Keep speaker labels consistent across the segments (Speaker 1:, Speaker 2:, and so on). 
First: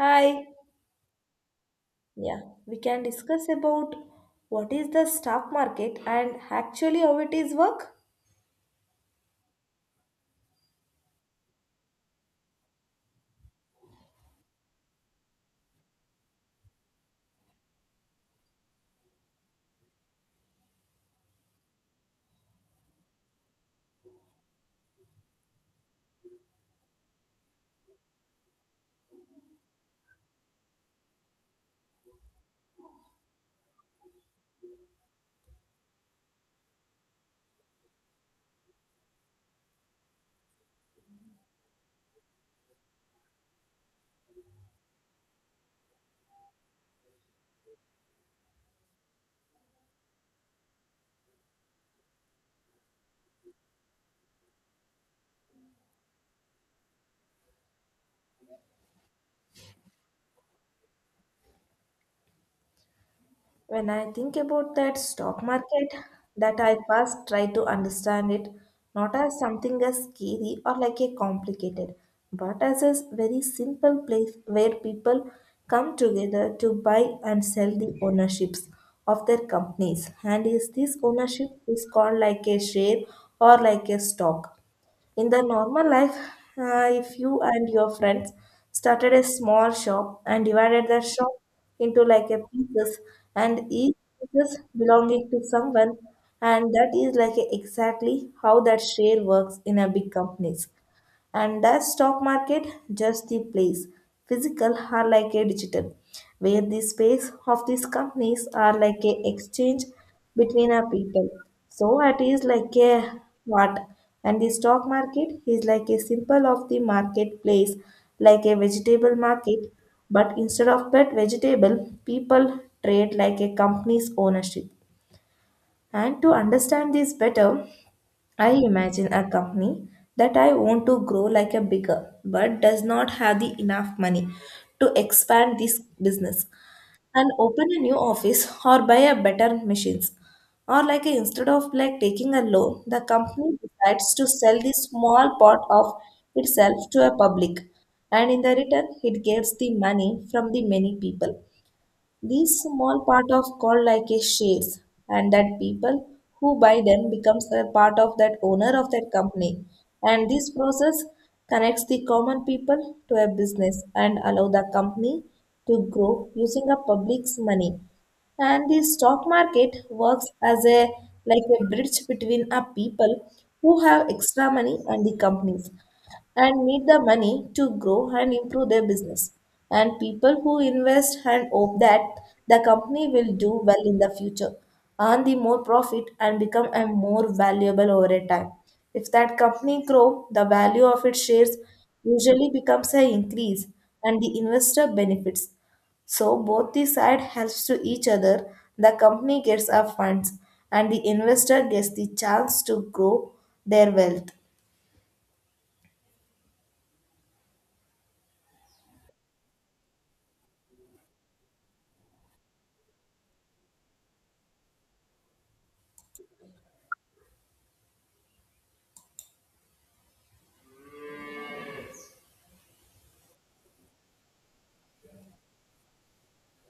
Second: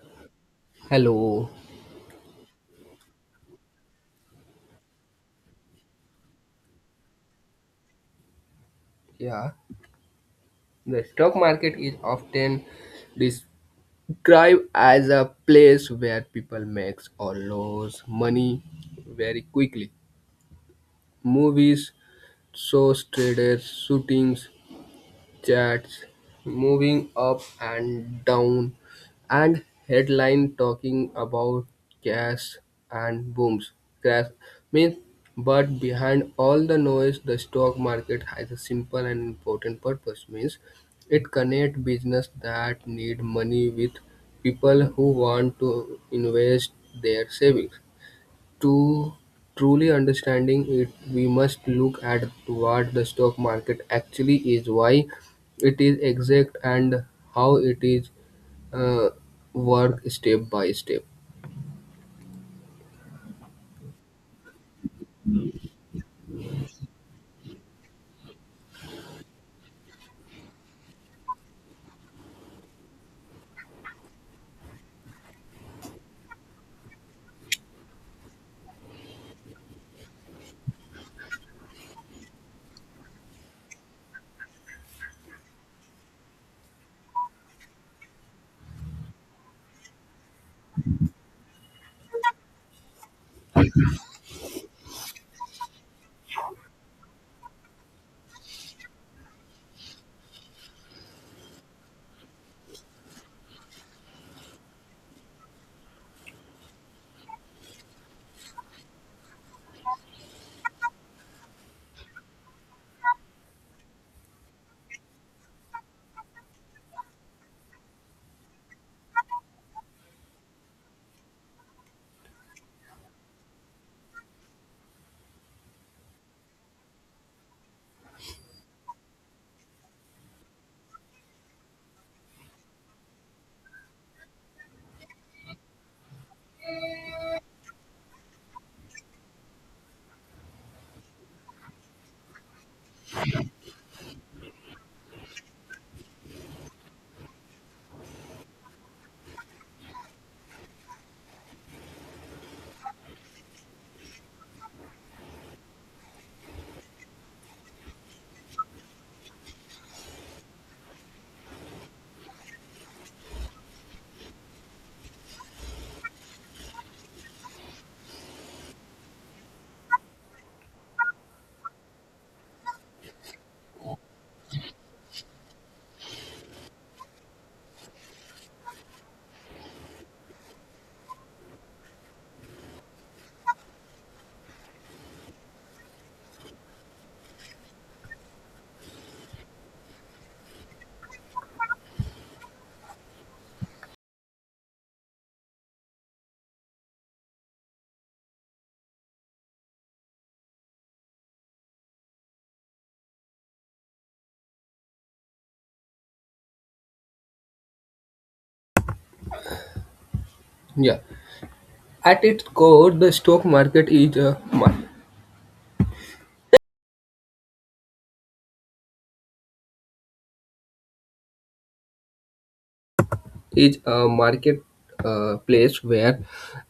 Speaker 1: Hi.
Speaker 2: Hello.
Speaker 1: Yeah, we can discuss about what is the stock market and actually how it is work.
Speaker 2: Yeah. The stock market is often described as a place where people make or lose money very quickly. Movies, shows, traders, shootings, chats moving up and down, and headline talking about gas and booms. Crash means, but behind all the noise, the stock market has a simple and important purpose. Means, it connects business that need money with people who want to invest their savings. To truly understanding it, we must look at what the stock market actually is, why it is exact, and how it is uh, work step by step.
Speaker 1: When I think about that stock market, that I first try to understand it not as something as scary or like a complicated, but as a very simple place where people come together to buy and sell the ownerships of their companies. And is this ownership is called like a share or like a stock. In the normal life, if you and your friends started a small shop and divided the shop into like a pieces and each pieces belonging to someone, and that is exactly how that share works in a big companies. And that stock market just the place, physical are like a digital, where the space of these companies are like a exchange between our people, so it is like a what. And the stock market is like a symbol of the marketplace, like a vegetable market, but instead of that vegetable people trade like a company's ownership. And to understand this better, I imagine a company that I want to grow like a bigger but does not have the enough money to expand this business and open a new office or buy a better machines, or instead of like taking a loan, the company decides to sell the small part of itself to a public, and in the return it gets the money from the many people. These small part of called like a shares, and that people who buy them becomes a part of that owner of that company. And this process connects the common people to a business and allow the company to grow using the public's money. And the stock market works as a like a bridge between a people who have extra money and the companies and need the money to grow and improve their business. And people who invest and hope that the company will do well in the future, earn the more profit and become a more valuable over a time. If that company grow, the value of its shares usually becomes a increase and the investor benefits. So both the side helps to each other. The company gets a funds and the investor gets the chance to grow their wealth.
Speaker 2: Yeah, at its core, the stock market is is a market place where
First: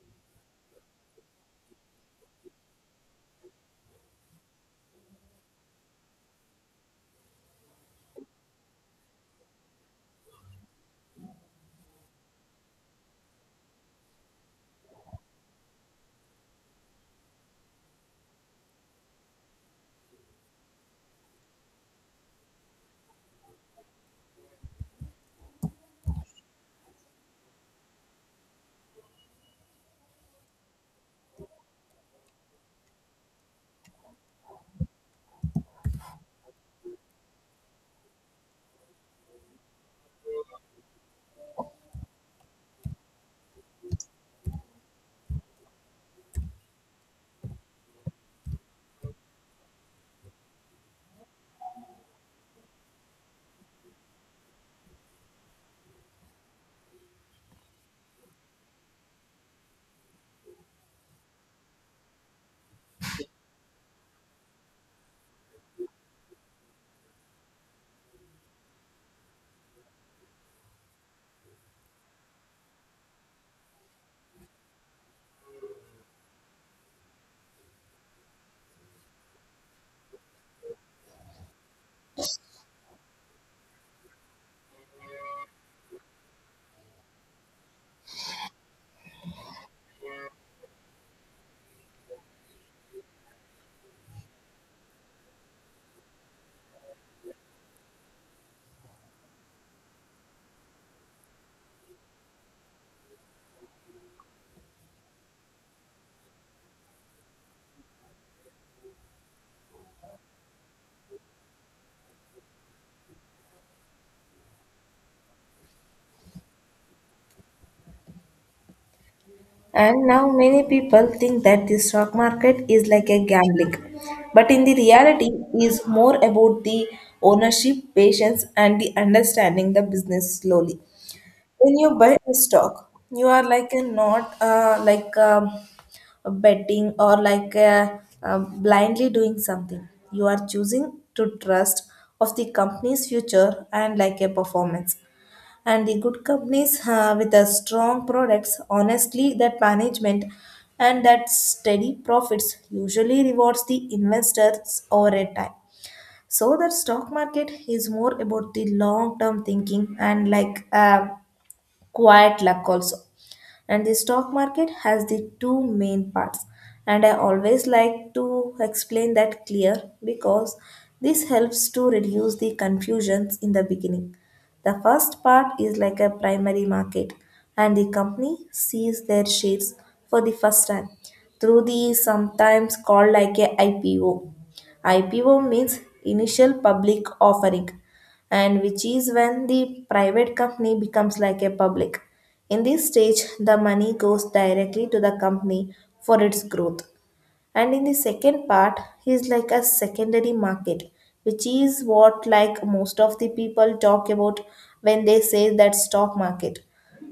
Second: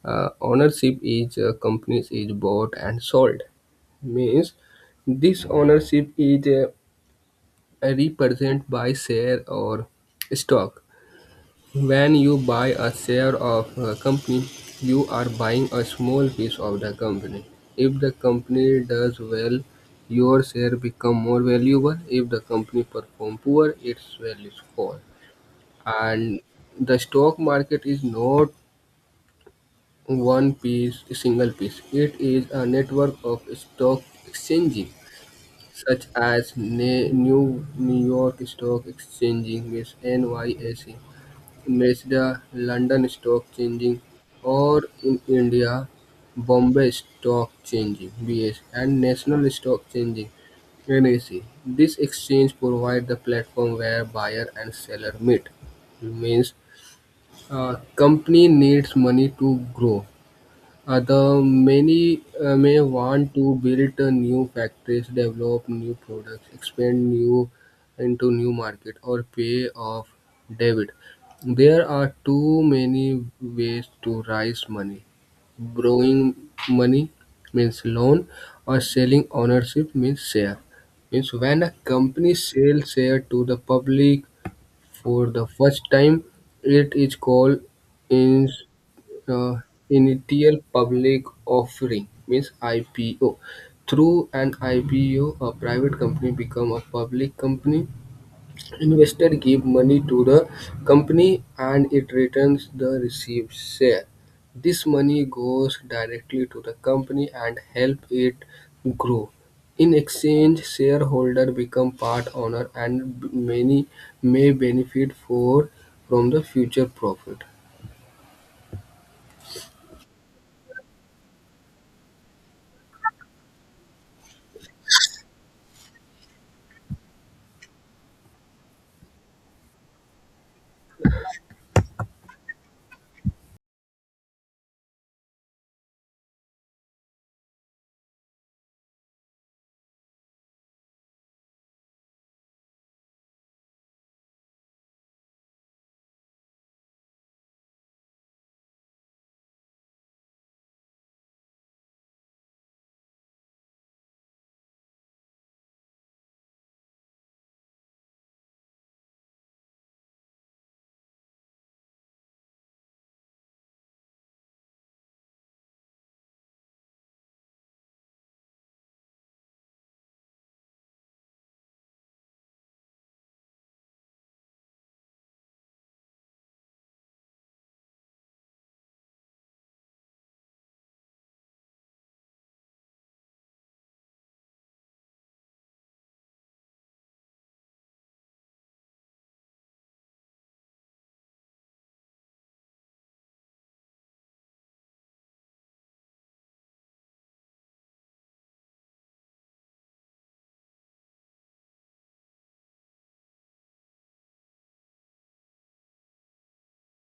Speaker 2: ownership is companies is bought and sold. Means this ownership is represented by share or stock. When you buy a share of a company, you are buying a small piece of the company. If the company does well, your share become more valuable. If the company perform poor, its value fall. And the stock market is not one piece, single piece. It is a network of stock exchanges, such as New York Stock Exchanging with NYSE Mazda, London Stock Exchange, or in India, Bombay Stock Exchange (BS) and National Stock Exchange (NSE). This exchange provides the platform where buyer and seller meet. Means, company needs money to grow, other many may want to build new factories, develop new products, expand new into new market, or pay off debt. There are too many ways to raise money. Borrowing money means loan, or selling ownership means share. Means when a company sells share to the public for the first time, it is called uh, initial public offering means IPO. Through an IPO, a private company become a public company. Investor give money to the company and it returns the received share. This money goes directly to the company and help it grow. In exchange, shareholder become part owner and many may benefit for from the future profit.
Speaker 1: And now many people think that the stock market is like a gambling, but in the reality is more about the ownership, patience, and the understanding the business slowly. When you buy a stock, you are like a not like a betting, or like a, blindly doing something. You are choosing to trust of the company's future and like a performance, and the good companies with a strong products, honestly, that management and that steady profits usually rewards the investors over a time. So the stock market is more about the long term thinking and like quiet luck also. And the stock market has the two main parts, and I always like to explain that clear, because this helps to reduce the confusions in the beginning. The first part is like a primary market, and the company sees their shares for the first time through the sometimes called like a IPO. IPO means initial public offering, and which is when the private company becomes like a public. In this stage, the money goes directly to the company for its growth. And in the second part is like a secondary market, which is what like most of the people talk about when they say that stock market.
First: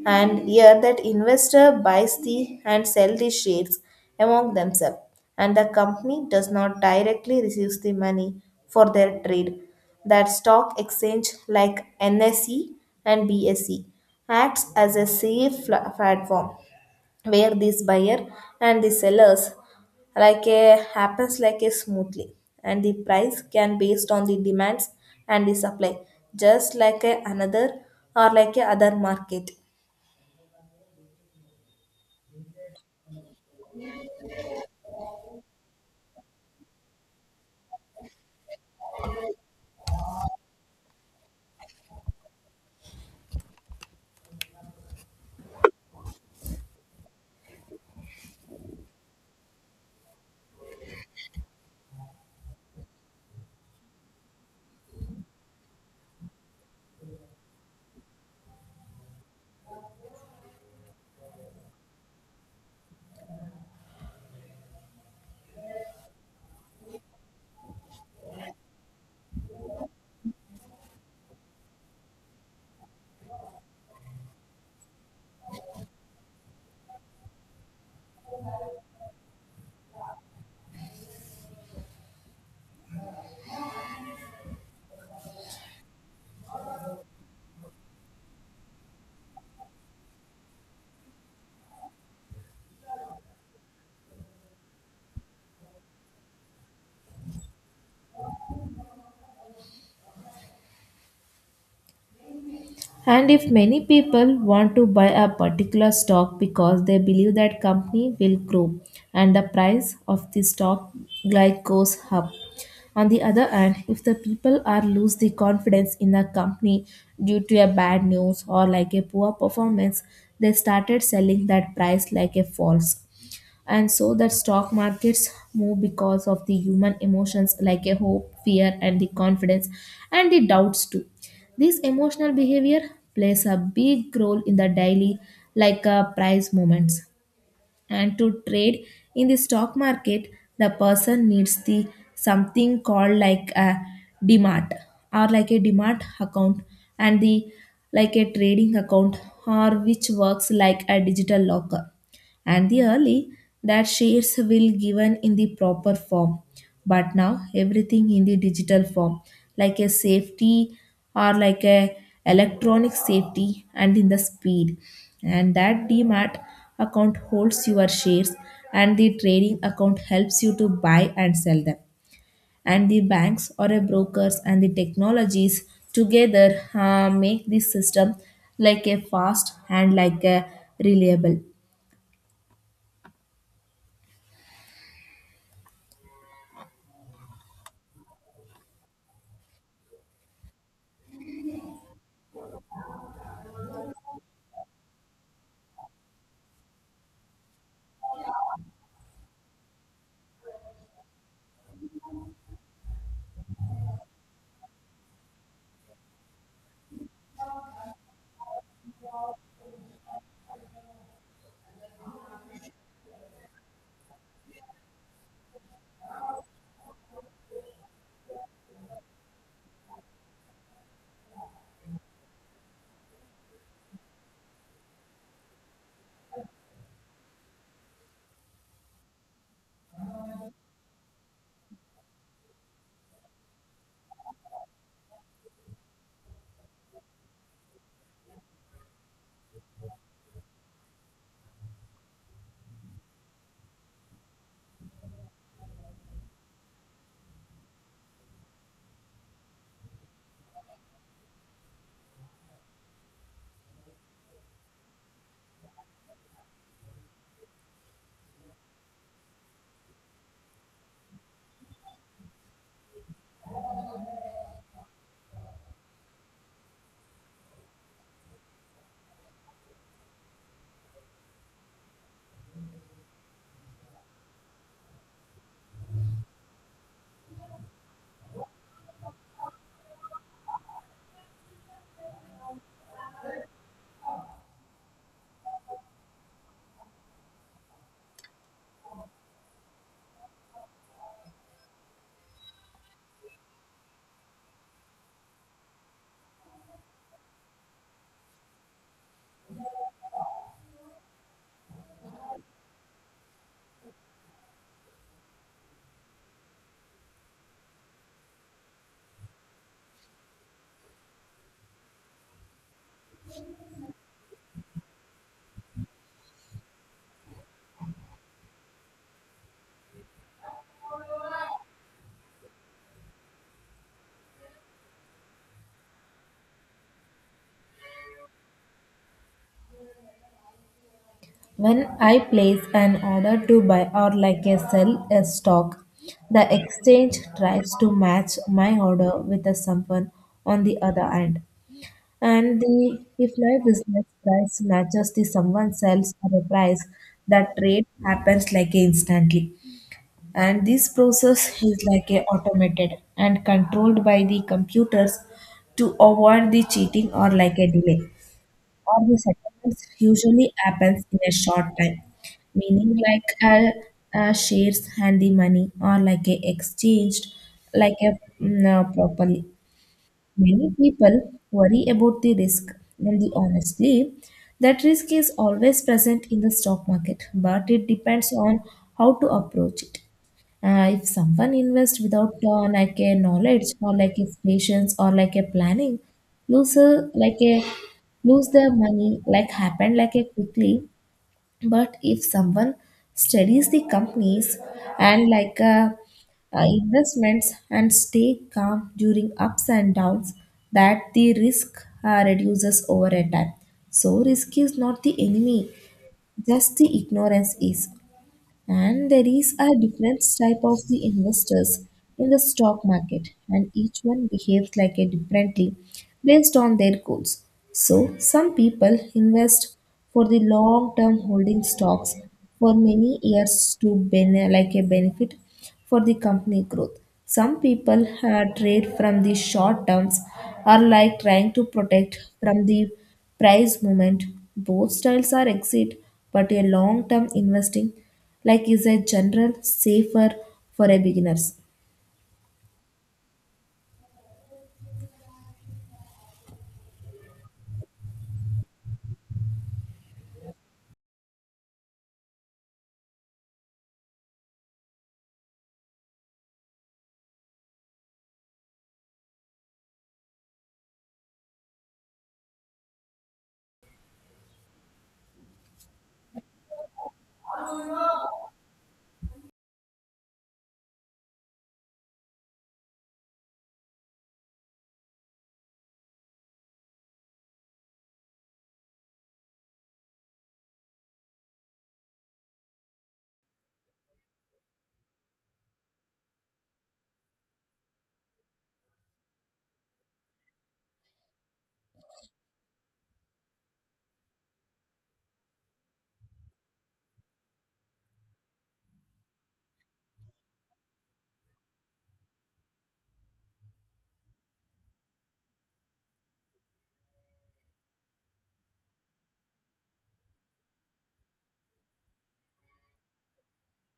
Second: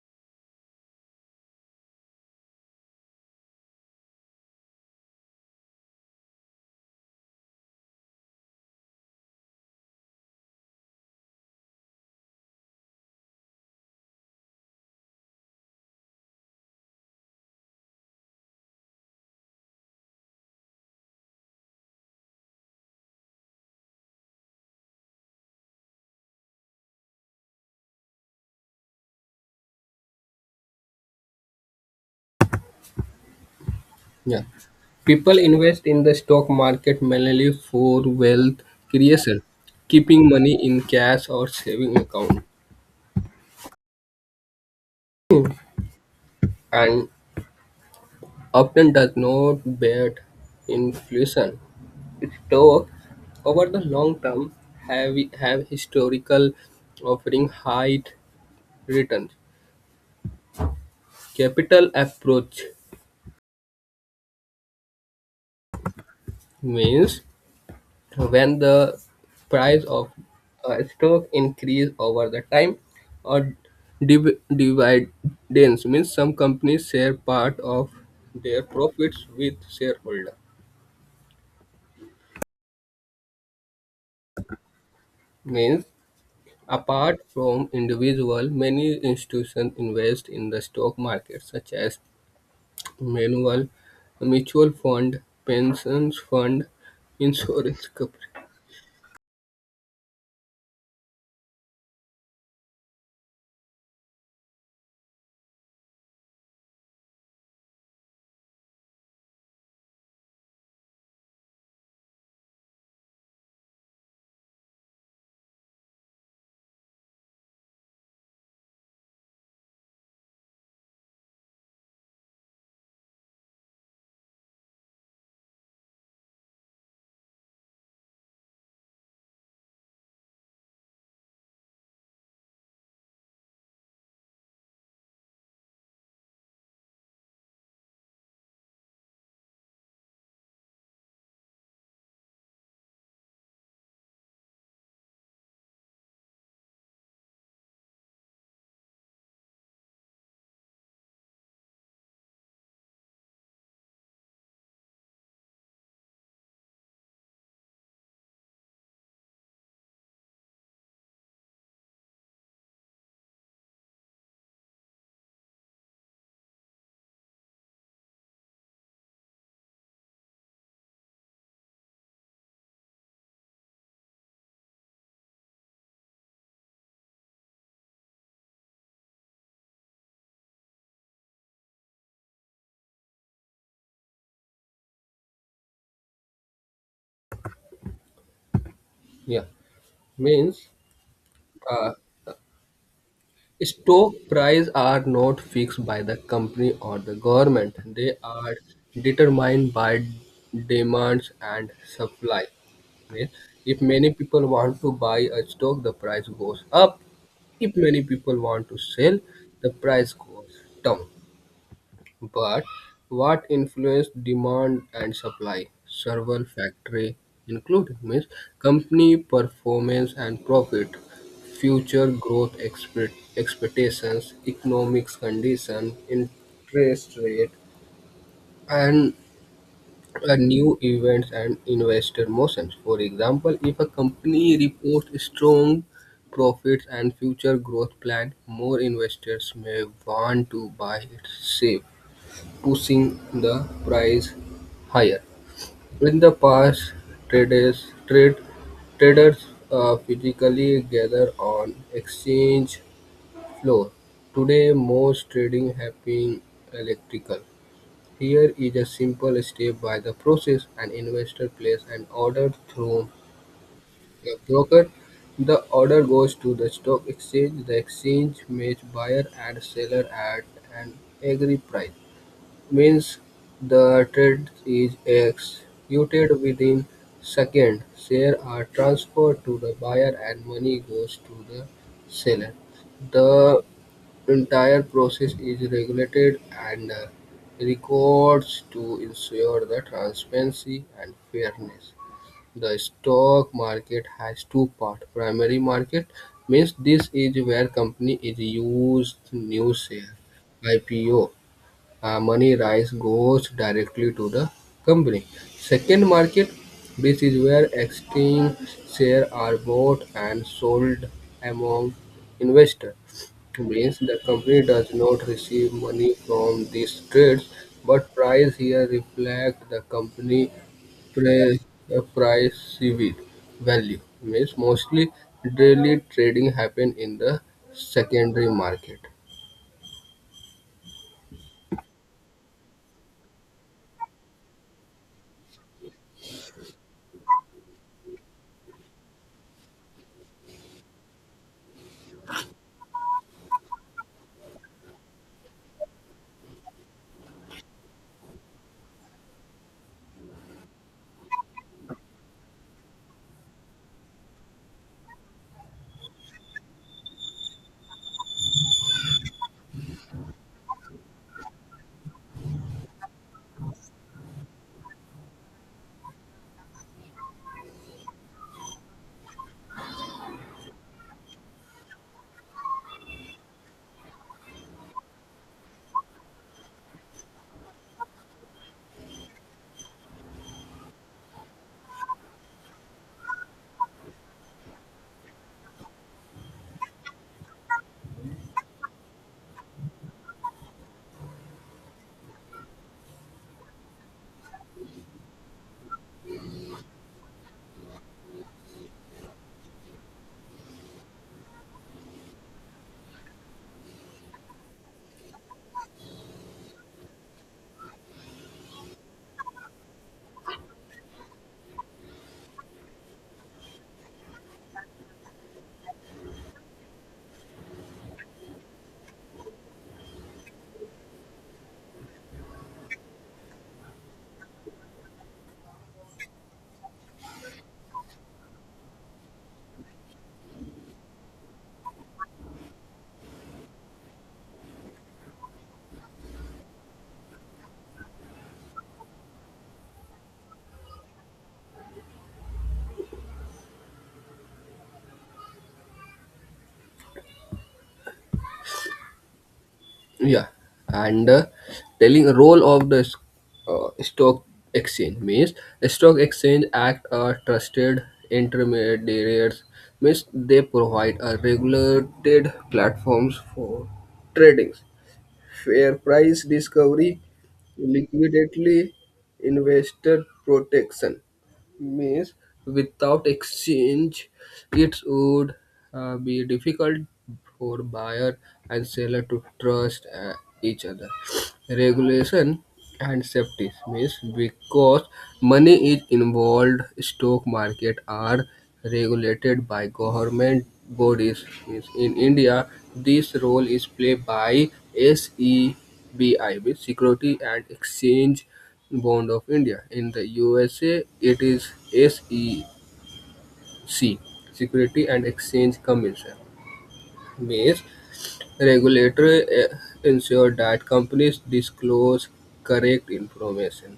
Speaker 1: And here that investor buys the and sell the shares among themselves, and the company does not directly receive the money for their trade. That stock exchange like NSE and BSE acts as a safe platform where this buyer and the sellers like a happens like a smoothly, and the price can based on the demands and the supply, just like a another or like a other market.
Speaker 2: Yeah. People invest in the stock market mainly for wealth creation, keeping money in cash or saving account, and often does not bet inflation. Stock over the long term have historical offering high returns. Capital approach means when the price of stock increase over the time or dividends means some companies share part of their profits with shareholder means apart from individual many institutions invest in the stock market such as manual mutual fund pensions fund insurance company.
Speaker 1: And if many people want to buy a particular stock because they believe that company will grow, and the price of the stock like goes up. On the other hand, if the people are lose the confidence in the company due to a bad news or like a poor performance, they started selling that price like a false. And so that stock markets move because of the human emotions, like a hope, fear, and the confidence and the doubts too. This emotional behavior plays a big role in the daily like price movements. And to trade in the stock market, the person needs the something called like a demat, or like a demat account, and the like a trading account, or which works like a digital locker. And the early that shares will given in the proper form, but now everything in the digital form, like a safety or like a electronic safety, and in the speed. And that demat account holds your shares, and the trading account helps you to buy and sell them. And the banks or a brokers and the technologies together make this system like a fast and like a reliable.
Speaker 2: Yeah. Means uh, stock prices are not fixed by the company or the government. They are determined by demands and supply. Okay? If many people want to buy a stock, the price goes up. If many people want to sell, the price goes down. But what influence demand and supply? Several factors, including means company performance and profit, future growth expectations, economics condition, interest rate, and new events and investor motions. For example, if a company reports strong profits and future growth plan, more investors may want to buy its shares pushing the price higher. In the past, traders trade traders physically gather on exchange floor. Today, most trading happens electrical. Here is a simple step by the process: an investor places an order through a broker. The order goes to the stock exchange. The exchange matches buyer and seller at an agreed price. Means the trade is executed within seconds, shares are transferred to the buyer and money goes to the seller. The entire process is regulated and records to ensure the transparency and fairness. The stock market has two parts. Primary market means this is where company is used new share IPO. Money raised goes directly to the company. Second market, this is where exchange shares are bought and sold among investors. Means the company does not receive money from these trades, but price here reflect the company price, price CV value. Means mostly daily trading happen in the secondary market.
Speaker 1: When I place an order to buy or like a sell a stock, the exchange tries to match my order with the someone on the other end. And the if my business price matches the someone sells at a price, that trade happens like instantly. And this process is like a automated and controlled by the computers to avoid the cheating or like a delay. Or the settlements usually happens in a short time, meaning a shares and the money or like a exchanged like a properly. Many people worry about the risk, and the honestly, that risk is always present in the stock market, but it depends on how to approach it. If someone invests without like a knowledge or like a patience or like a planning, like a lose their money like happened like a quickly. But if someone studies the companies and like investments and stay calm during ups and downs, that the risk reduces over a time. So risk is not the enemy, just the ignorance is. And there is a different type of the investors in the stock market, and each one behaves like a differently based on their goals. So some people invest for the long term, holding stocks for many years to like a benefit for the company growth. Some people trade from the short terms, are like trying to protect from the price movement. Both styles are exit, but a long term investing like is a general safer for a beginners.
Speaker 2: Yeah, and telling a role of the stock exchange means the stock exchange act are trusted intermediaries means they provide a regulated platforms for trading fair price discovery, liquidity, investor protection. Means without exchange, it would be difficult for buyer and seller to trust each other. Regulation and safety means because money is involved stock market are regulated by government bodies means in India this role is played by SEBI means security and exchange Board of India. In the USA it is SEC, security and exchange commission means regulatory ensure that companies disclose correct information.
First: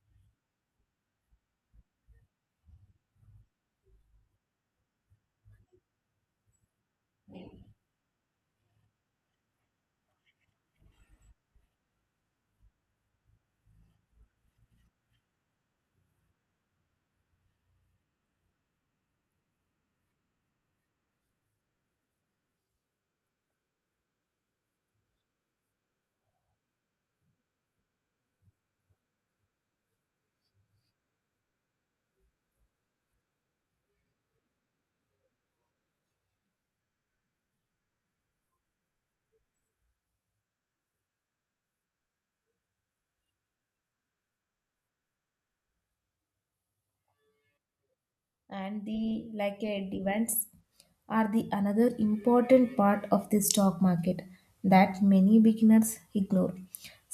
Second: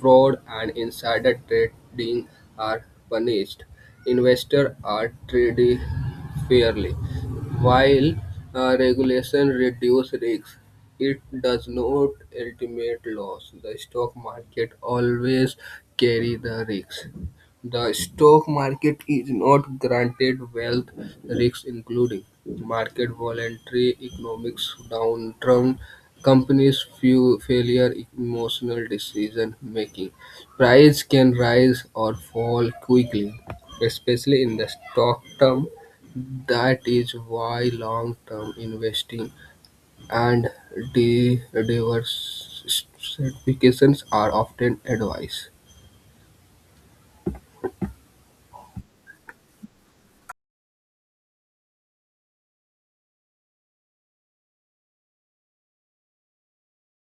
Speaker 2: Fraud and insider trading are punished. Investors are treated fairly. While regulation reduce risks, it does not eliminate loss. The stock market always carry the risks. The stock market is not granted wealth risks including market volatility, economic downturn, companies' few failure, emotional decision making. Price can rise or fall quickly, especially in the stock term. That is why long-term investing and diversifications are often advised.
Speaker 1: And the like events are the another important part of the stock market that many beginners ignore.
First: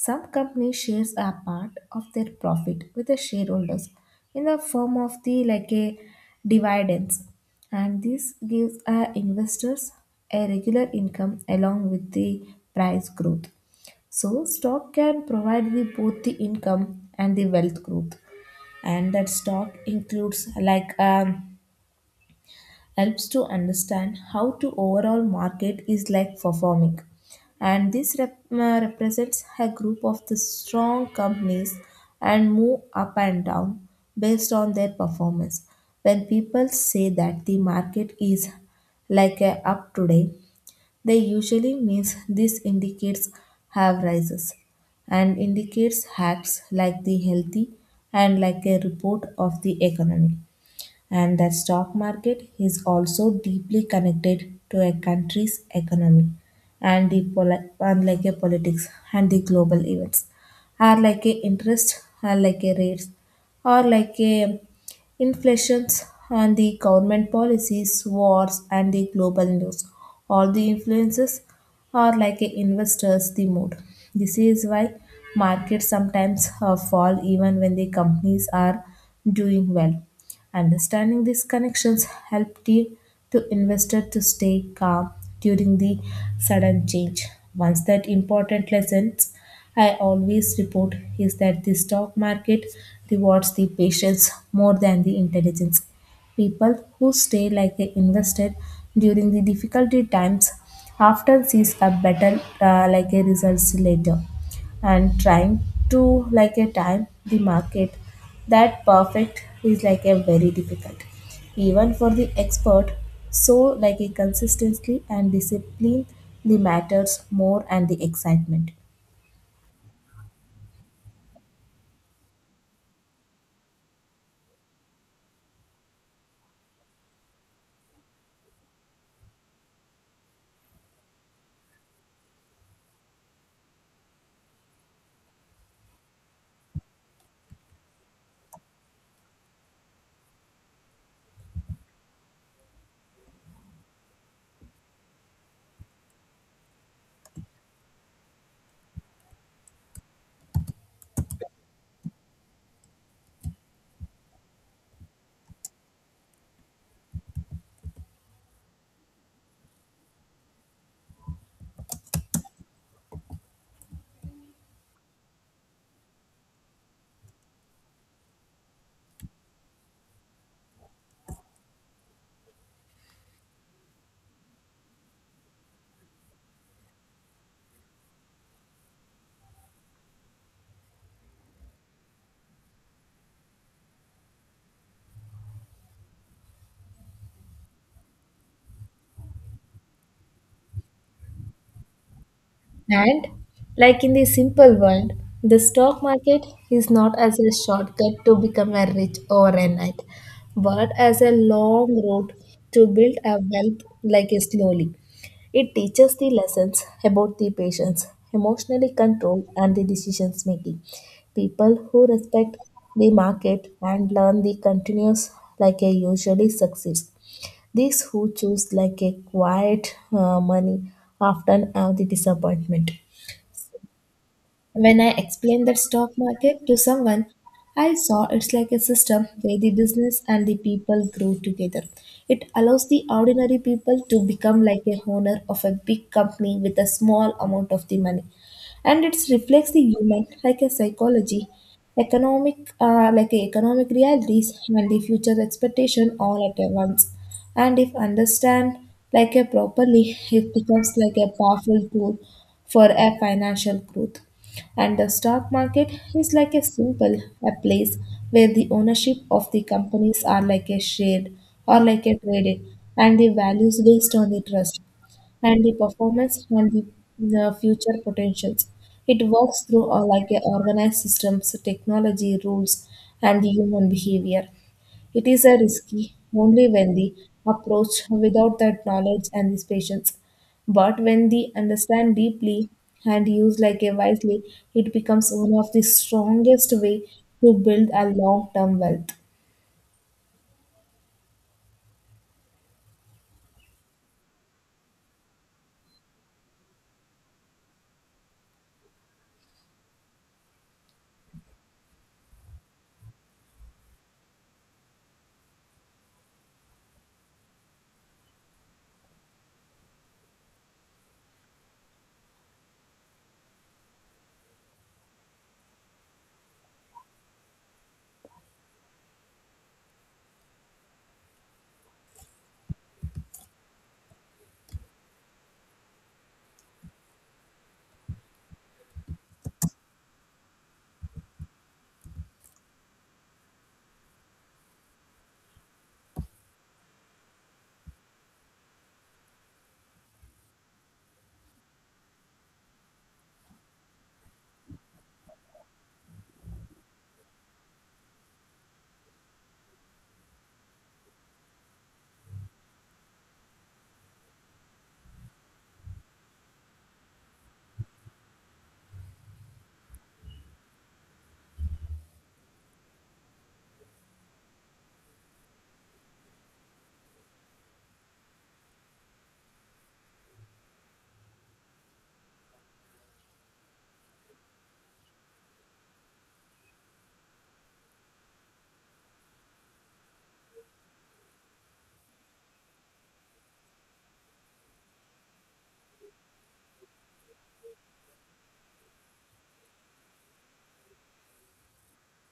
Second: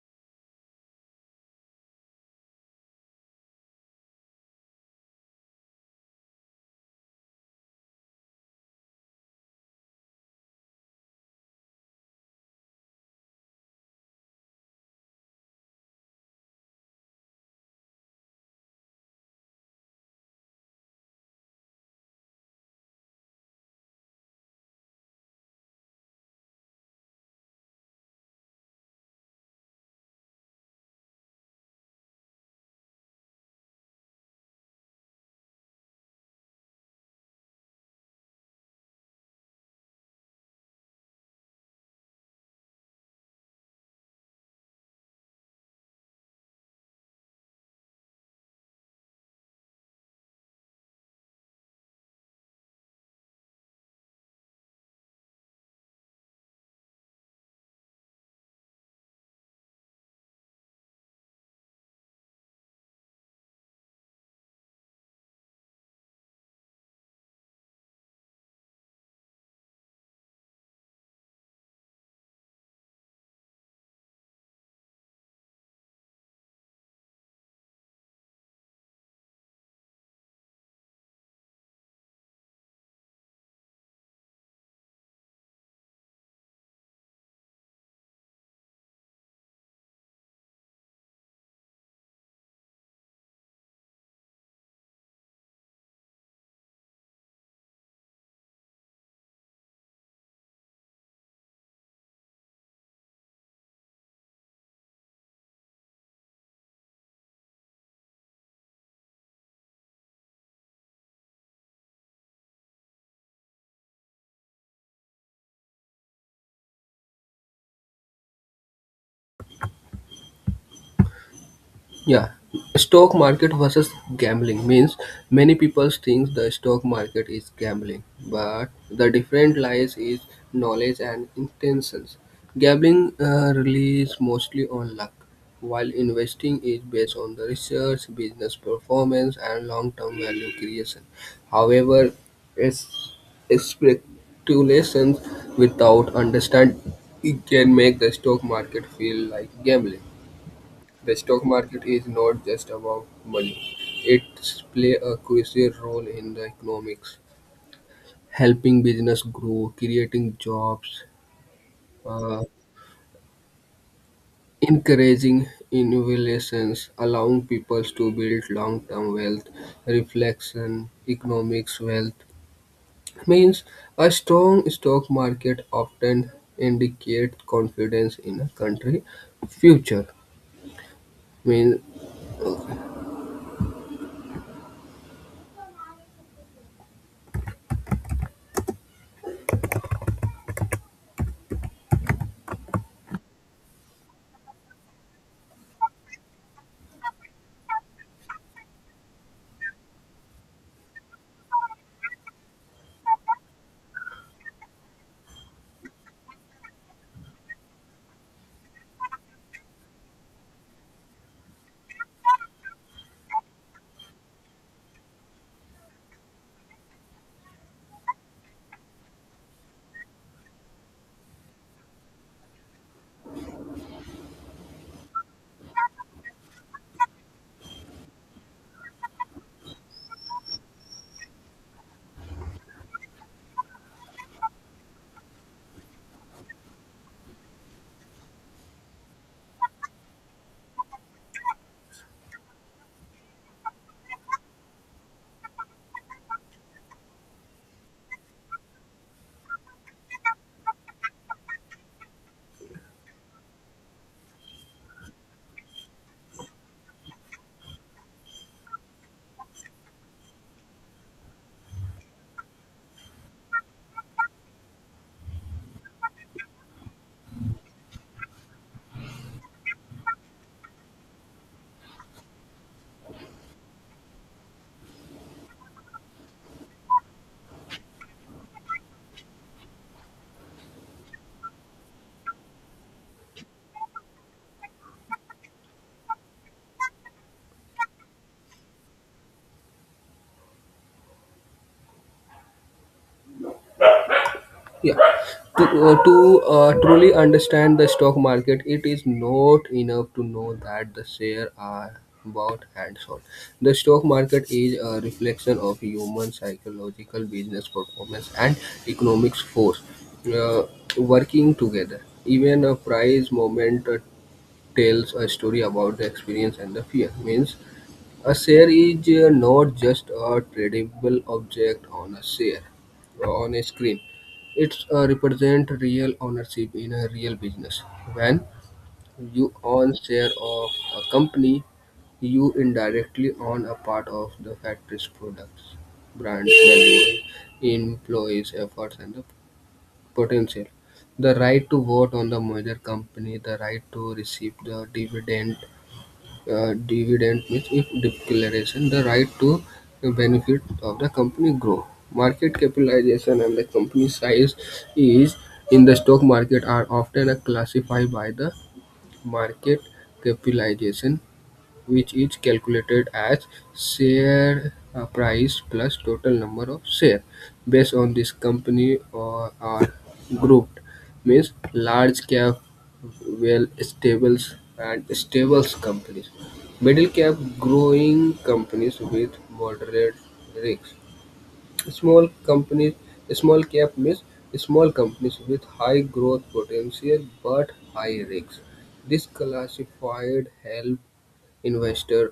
Speaker 1: Some companies shares a part of their profit with the shareholders in the form of the like a dividends, and this gives investors a regular income along with the price growth. So stock can provide the both the income and the wealth growth. And that stock includes like helps to understand how to overall market is like performing, and this represents a group of the strong companies and move up and down based on their performance. When people say that the market is like a up today, they usually means this indicates have rises and indicates hacks like the healthy and like a report of the economy. And the stock market is also deeply connected to a country's economy and the and like a politics and the global events, are like a interest are like a rates or like a inflations, and the government policies, wars, and the global news all the influences are like a investors the mood. This is why markets sometimes fall even when the companies are doing well. Understanding these connections helped the to investor to stay calm during the sudden change. Once that important lessons I always report is that the stock market rewards the patience more than the intelligence. People who stay like they invested during the difficulty times often sees a better like a results later, and trying to like a time the market that perfect is like a very difficult even for the expert. So like a consistency and discipline the matters more and the excitement.
Speaker 2: Yeah, stock market versus gambling means many people think the stock market is gambling, but the difference lies is knowledge and intentions. Gambling relies mostly on luck, while investing is based on the research, business performance, and long-term value creation. However, es- speculations without understanding can make the stock market feel like gambling. The stock market is not just about money; it plays a crucial role in the economics, helping business grow, creating jobs, uh, encouraging innovations, allowing people to build long-term wealth. Reflection economics wealth means a strong stock market often indicates confidence in a country future. Means
Speaker 1: And like in the simple world, the stock market is not as a shortcut to become a rich overnight, but as a long road to build a wealth like a slowly. It teaches the lessons about the patience, emotionally control, and the decisions making. People who respect the market and learn the continuous like a usually succeeds. These who choose like a quiet money often have the disappointment. When I explained the stock market to someone, I saw it's like a system where the business and the people grow together. It allows the ordinary people to become like a owner of a big company with a small amount of the money. And it reflects the human like a psychology, economic like a economic realities and the future expectation all at once. And if understand like a properly, it becomes like a powerful tool for a financial growth. And the stock market is like a simple a place where the ownership of the companies are like a shared or like a traded and the values based on the trust and the performance and the future potentials. It works through like a organized systems, technology, rules, and the human behavior. It is a risky only when the approach without that knowledge and this patience. But when they understand deeply and use like a wisely, it becomes one of the strongest way to build a long-term wealth.
Speaker 2: yeah. Right. To truly understand the stock market, it is not enough to know that the shares are bought and sold. The stock market is a reflection of human psychological business performance and economics force uh, working together. Even a price moment tells a story about the experience and the fear. Means a share is not just a tradable object on a screen. It represents real ownership in a real business. When you own share of a company, you indirectly own a part of the factory's products, brand value, employees' efforts, and the potential. The right to vote on the merger company, the right to receive the dividend means if declaration the right to benefit of the company grow market capitalization and the company size is in the stock market are often classified by the market capitalization which is calculated as share price plus total number of share based on this company or are grouped means large cap well stables and stables companies middle cap growing companies with moderate risk small companies small cap means small companies with high growth potential but high risk this classified help investor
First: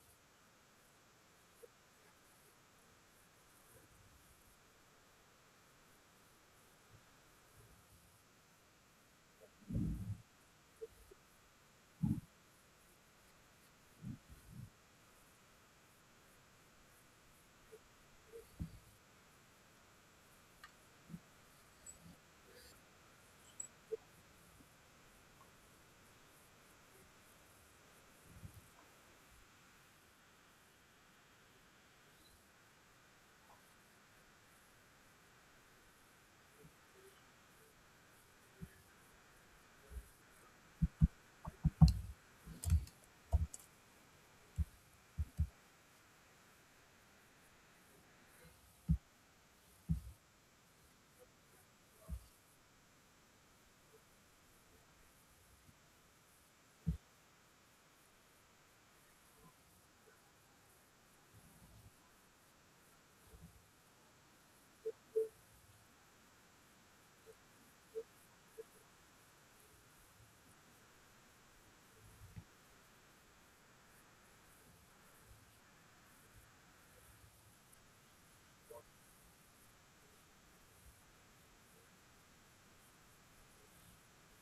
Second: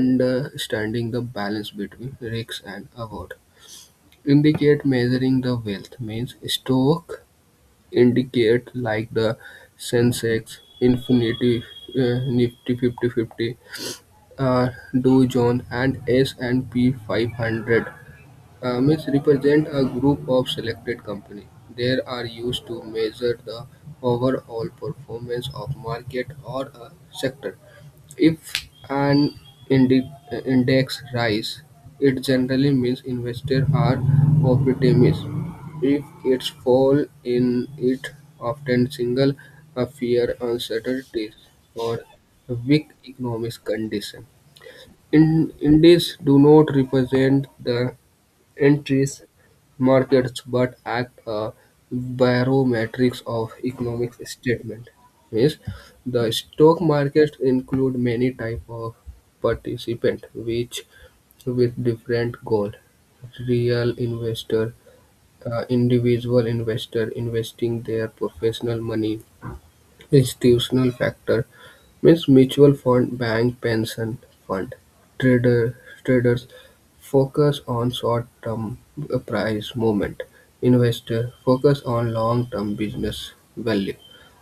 Speaker 2: understanding the balance between risk and reward. Indicate measuring the wealth means stock indicate like the Sensex, Infinity, Nifty 50, 50, uh, Dow Jones and S&P 500 mix represent a group of selected company. They are used to measure the overall performance of market or a sector. If an index rise, it generally means investors are optimistic. If it fall in it often single a fear uncertainties or weak economic condition. In indices do not represent the entries, markets, but act a barometrics of economic statement. Means the stock markets include many type of participant, which with different goal. Real investor, individual investor investing their professional money. Institutional factor means mutual fund, bank, pension fund, trader, traders focus on short-term price movement. Investor focus on long-term business value.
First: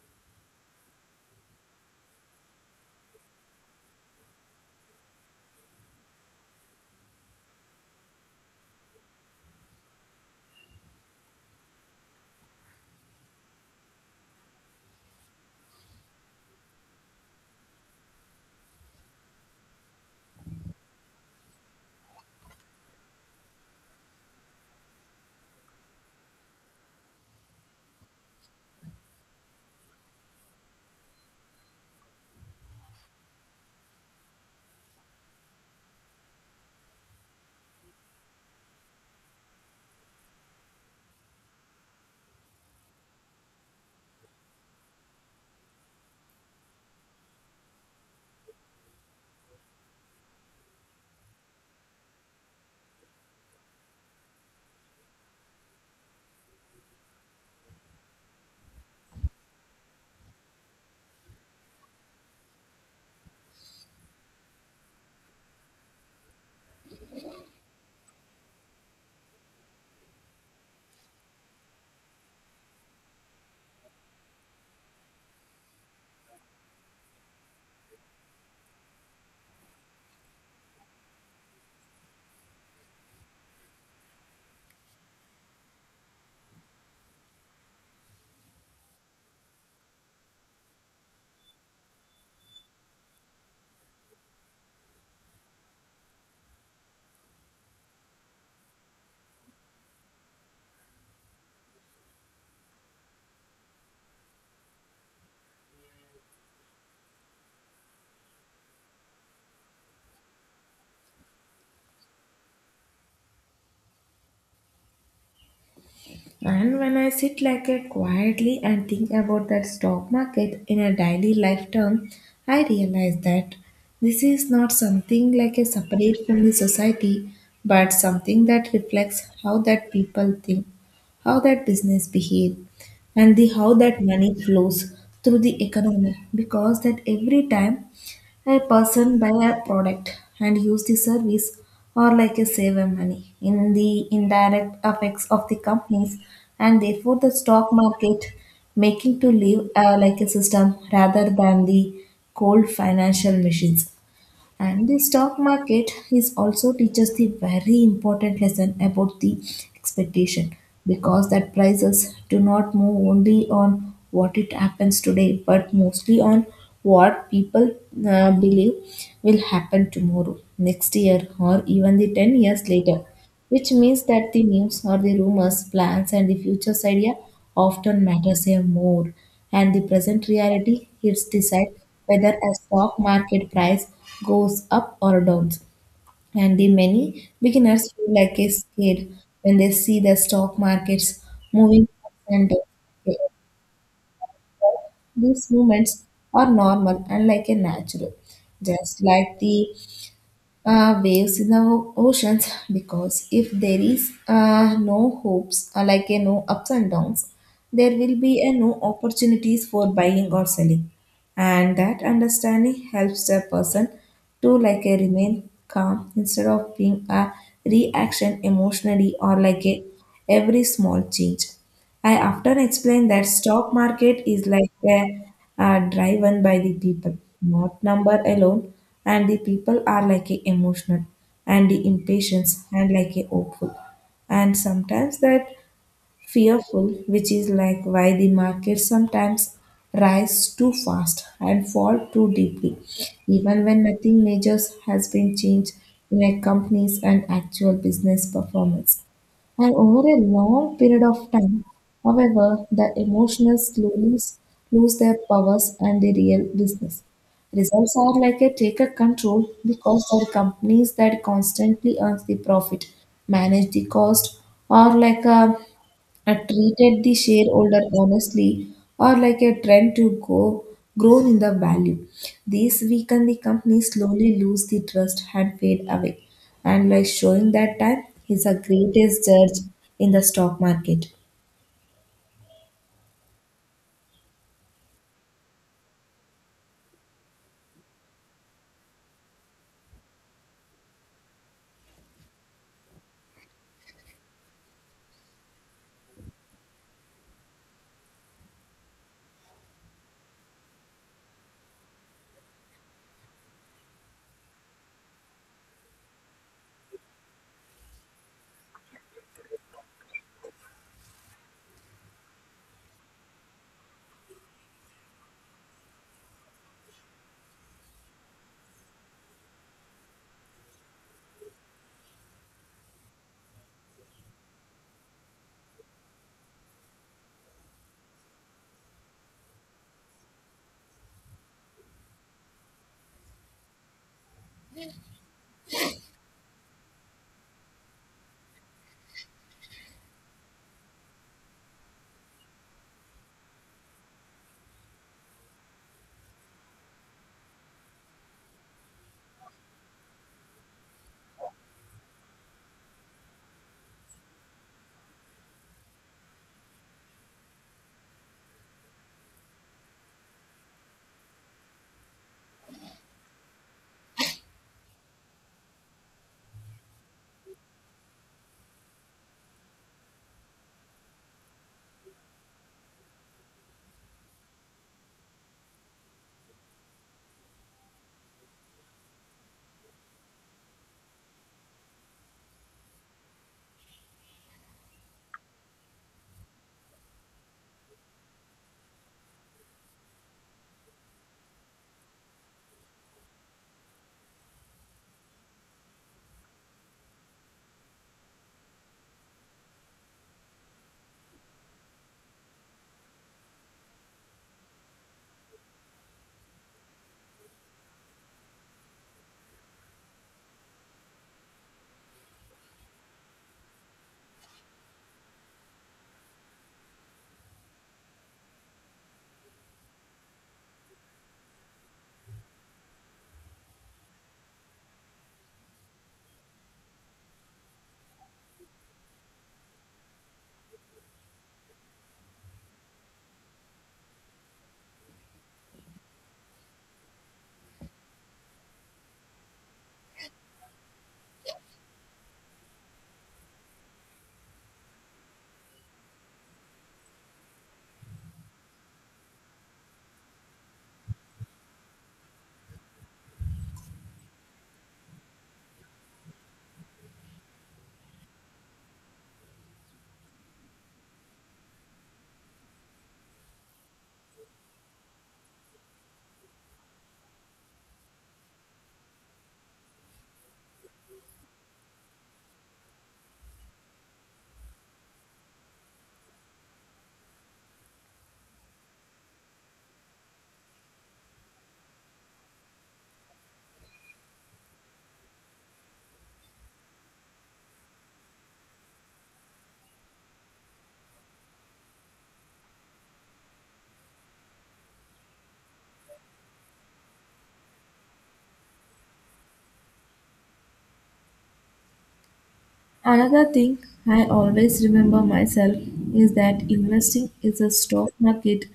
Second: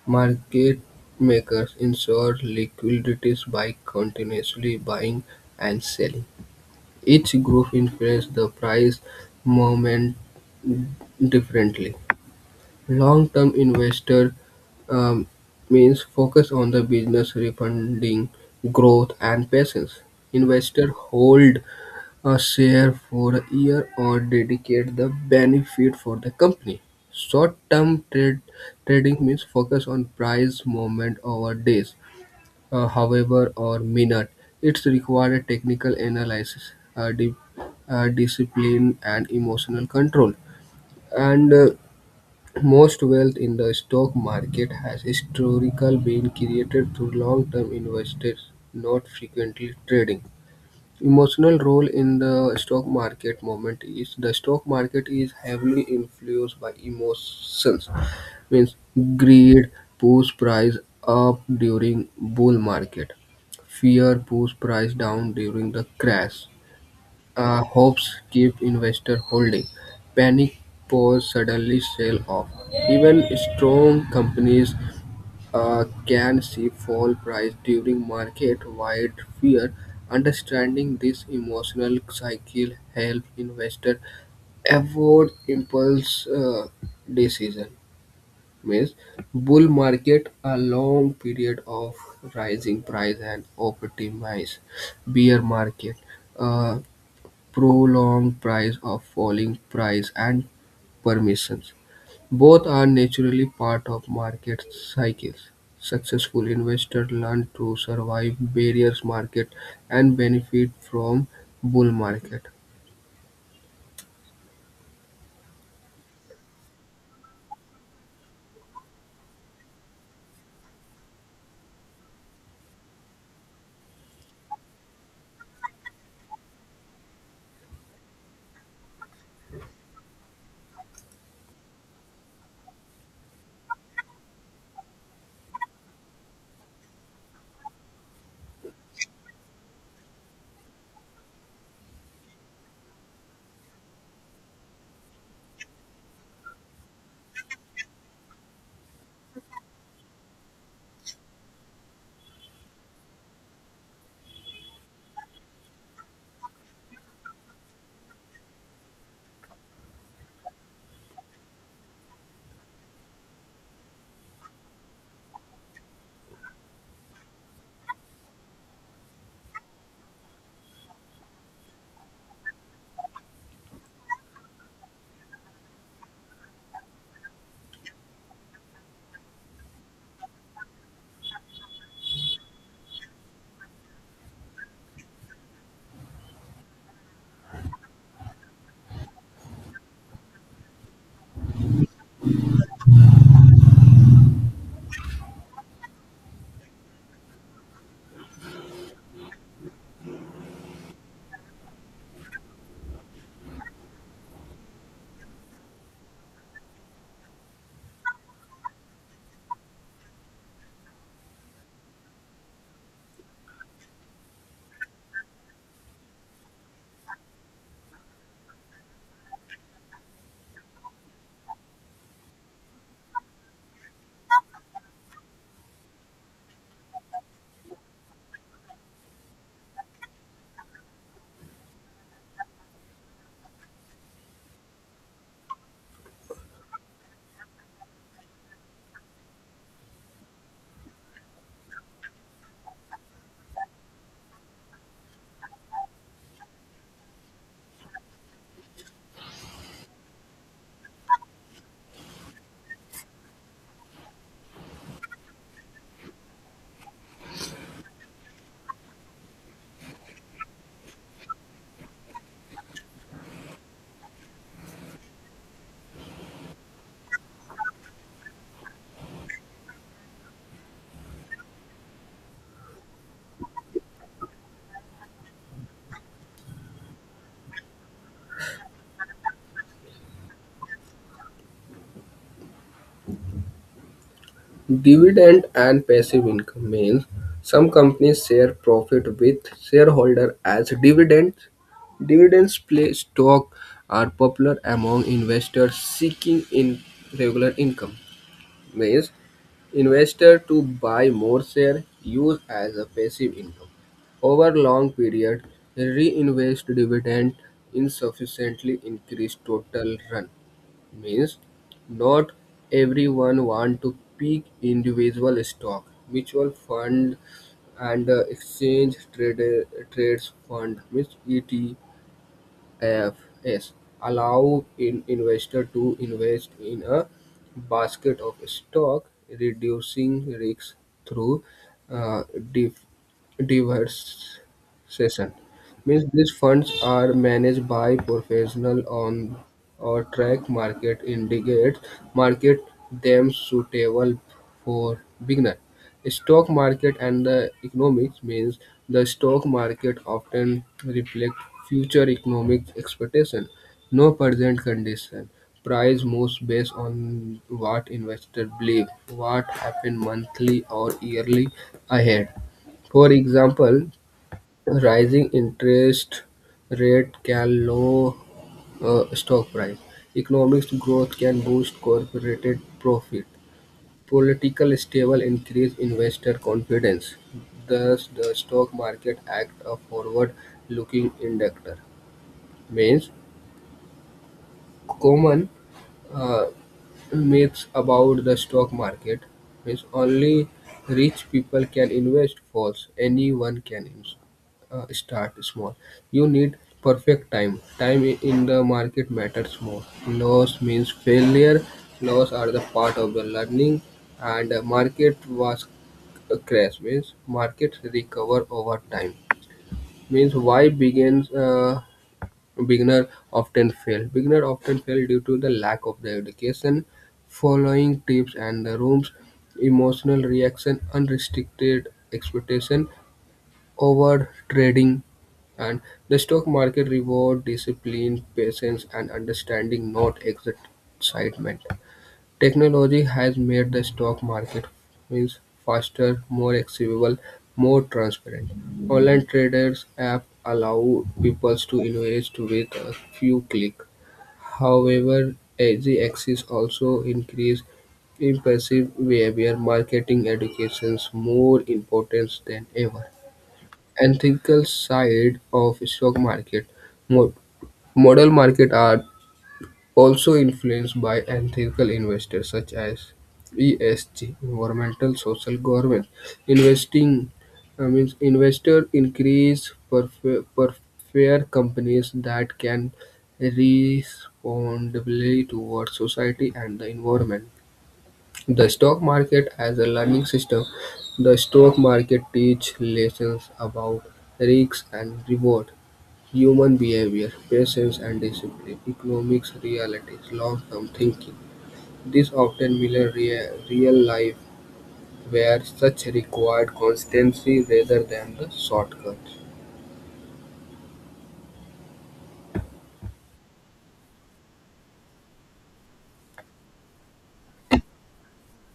Speaker 2: Market makers ensure liquidities by continuously buying and selling. Each group influences the price movement differently. Long-term investor um, means focus on the business refunding growth and patience. Investor hold a share for a year or dedicate the benefit for the company. Short-term trade trading means focus on price movement over days, however or minute. It's require a technical analysis, discipline, and emotional control. And most wealth in the stock market has historically been created through long-term investors, not frequently trading. Emotional role in the stock market moment is the stock market is heavily influenced by emotions, means greed push price up during bull market, fear push price down during the crash, hopes keep investor holding. Panic pause suddenly sell off. Even strong companies can see fall price during market-wide fear. Understanding this emotional cycle help investor avoid impulse decision. Means bull market a long period of rising price and optimize bear market. Uh, prolonged price of falling price and permissions. Both are naturally part of market cycles. Successful investors learn to survive various markets and benefit from bull market.
Speaker 1: And when I sit like it quietly and think about that stock market in a daily life term, I realize that this is not something like a separate from the society, but something that reflects how that people think, how that business behave, and the how that money flows through the economy. Because that every time a person buy a product and use the service or like a save a money in the indirect effects of the companies, and therefore the stock market making to live like a system rather than the cold financial machines. And the stock market is also teaches the very important lesson about the expectation, because that prices do not move only on what it happens today, but mostly on what people believe will happen tomorrow, next year, or even the 10 years later, which means that the news or the rumors, plans, and the future's idea often matters a more. And the present reality helps decide whether a stock market price goes up or down. And the many beginners feel like a scared when they see the stock markets moving up and down. These movements are normal and like a natural, just like the waves in the oceans, because if there is no hopes, like a no ups and downs, there will be a no opportunities for buying or selling, and that understanding helps the person to like a remain calm instead of being a reaction emotionally or like a every small change. I often explain that stock market is like a driven by the people, not number alone, and the people are like a emotional and the impatience and like a hopeful and sometimes that fearful, which is like why the market sometimes rise too fast and fall too deeply, even when nothing major has been changed in a company's and actual business performance. And over a long period of time, however, the emotions lose their powers, and the real business. Results are like a take a control, because the companies that constantly earn the profit, manage the cost, or like a I treated the shareholder honestly or like a trend to go grown in the value. These weaken the company slowly lose the trust and fade away. And like showing that time is the greatest judge in the stock market.
Speaker 2: Dividend and passive income means some companies share profit with shareholder as dividends. Dividends play stock are popular among investors seeking in regular income. Means investor to buy more share use as a passive income. Over long period, reinvest dividend insufficiently increase total run. Means not everyone want to pick individual stock, mutual fund and exchange trades fund means ET F S allow in investor to invest in a basket of stock, reducing risks through uh, div- diversification. Means these funds are managed by professional on or track market indicates market them suitable for beginner. Stock market and the economics means the stock market often reflect future economic expectation. No present condition. Price moves based on what investors believe, what happened monthly or yearly ahead. For example, rising interest rate can lower stock price. Economic growth can boost corporate profit. Political stable increase investor confidence, thus the stock market acts a forward-looking indicator, means common uh, myths about the stock market means only rich people can invest false anyone can start small you need perfect time in the market matters more loss means failure loss are the part of the learning and market was a crash means markets recover over time means why begins Beginner often fail due to the lack of the education, following tips and the room's emotional reaction, unrestricted expectation, over trading, and the stock market reward discipline, patience, and understanding, not excitement. Technology has made the stock market means faster, more accessible, more transparent. Online traders' apps allow people to invest with a few clicks. However, easy access also increases impulsive behavior. Marketing educations more important than ever. Ethical side of stock market. Mo- Model market are also influenced by ethical investors such as ESG (environmental social governance) investing I means investor increase prefer prefer companies that can responsibly towards society and the environment. The stock market as a learning system. The stock market teach lessons about risks and reward. Human behavior, patience and discipline, economics realities, long-term thinking. This often mirror real life where such required constancy rather than the shortcuts.
Speaker 1: Another thing I always remember myself is that investing is a stock market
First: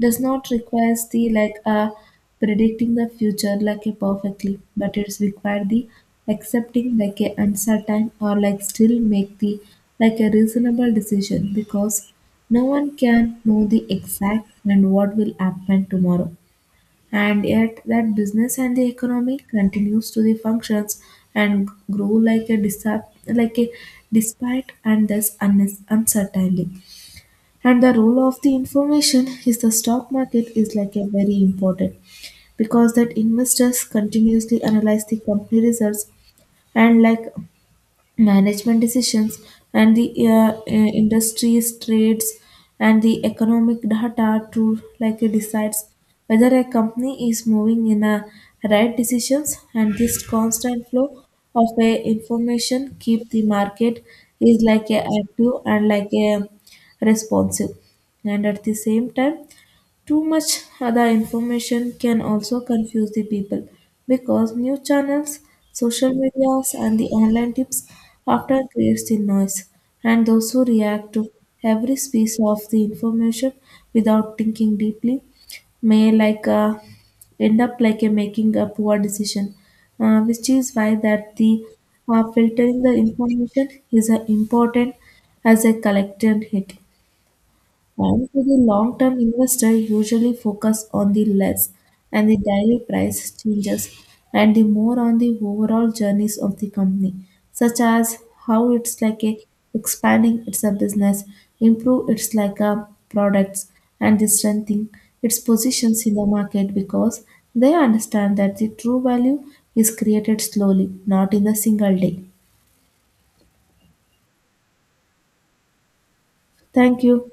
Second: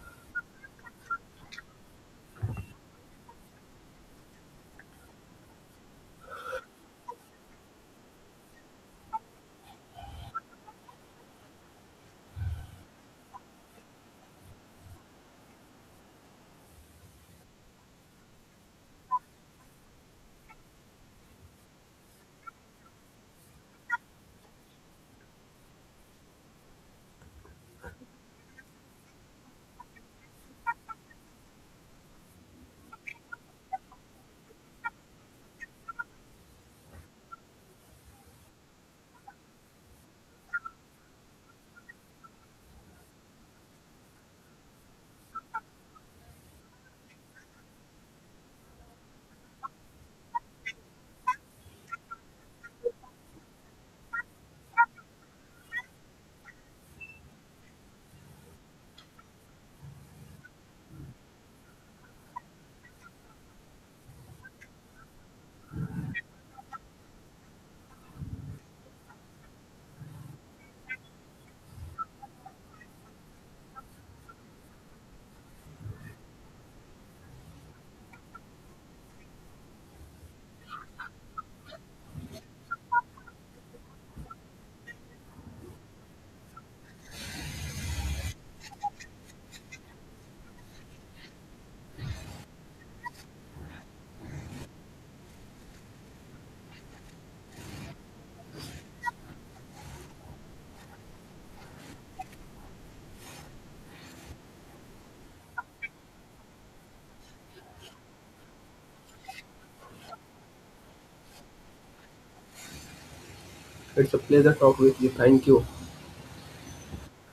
Speaker 1: does not require the like a predicting the future like a perfectly, but it's required the accepting like a uncertain or like still make the like a reasonable decision, because no one can know the exact and what will happen tomorrow, and yet that business and the economy continues to the functions and grow like a despite and thus uncertainly. And the role of the information is the stock market is like a very important, because that investors continuously analyze the company results and like management decisions and the industry's trades and the economic data to like it decides whether a company is moving in a right decisions, and this constant flow of a information keep the market is like a active and like a responsive. And at the same time, too much other information can also confuse the people, because new channels, social medias, and the online tips often creates the noise, and those who react to every piece of the information without thinking deeply may like end up like a making a poor decision, which is why that the filtering the information is important as a collective hit. And for the long-term investor usually focus on the less and the daily price changes and the more on the overall journeys of the company, such as how it's like a expanding its a business, improve its like a products and the strengthening its positions in the market, because they understand that the true value is created slowly, not in a single day.
Speaker 2: It's a pleasure talk with you. Thank you.
Speaker 1: Thank you.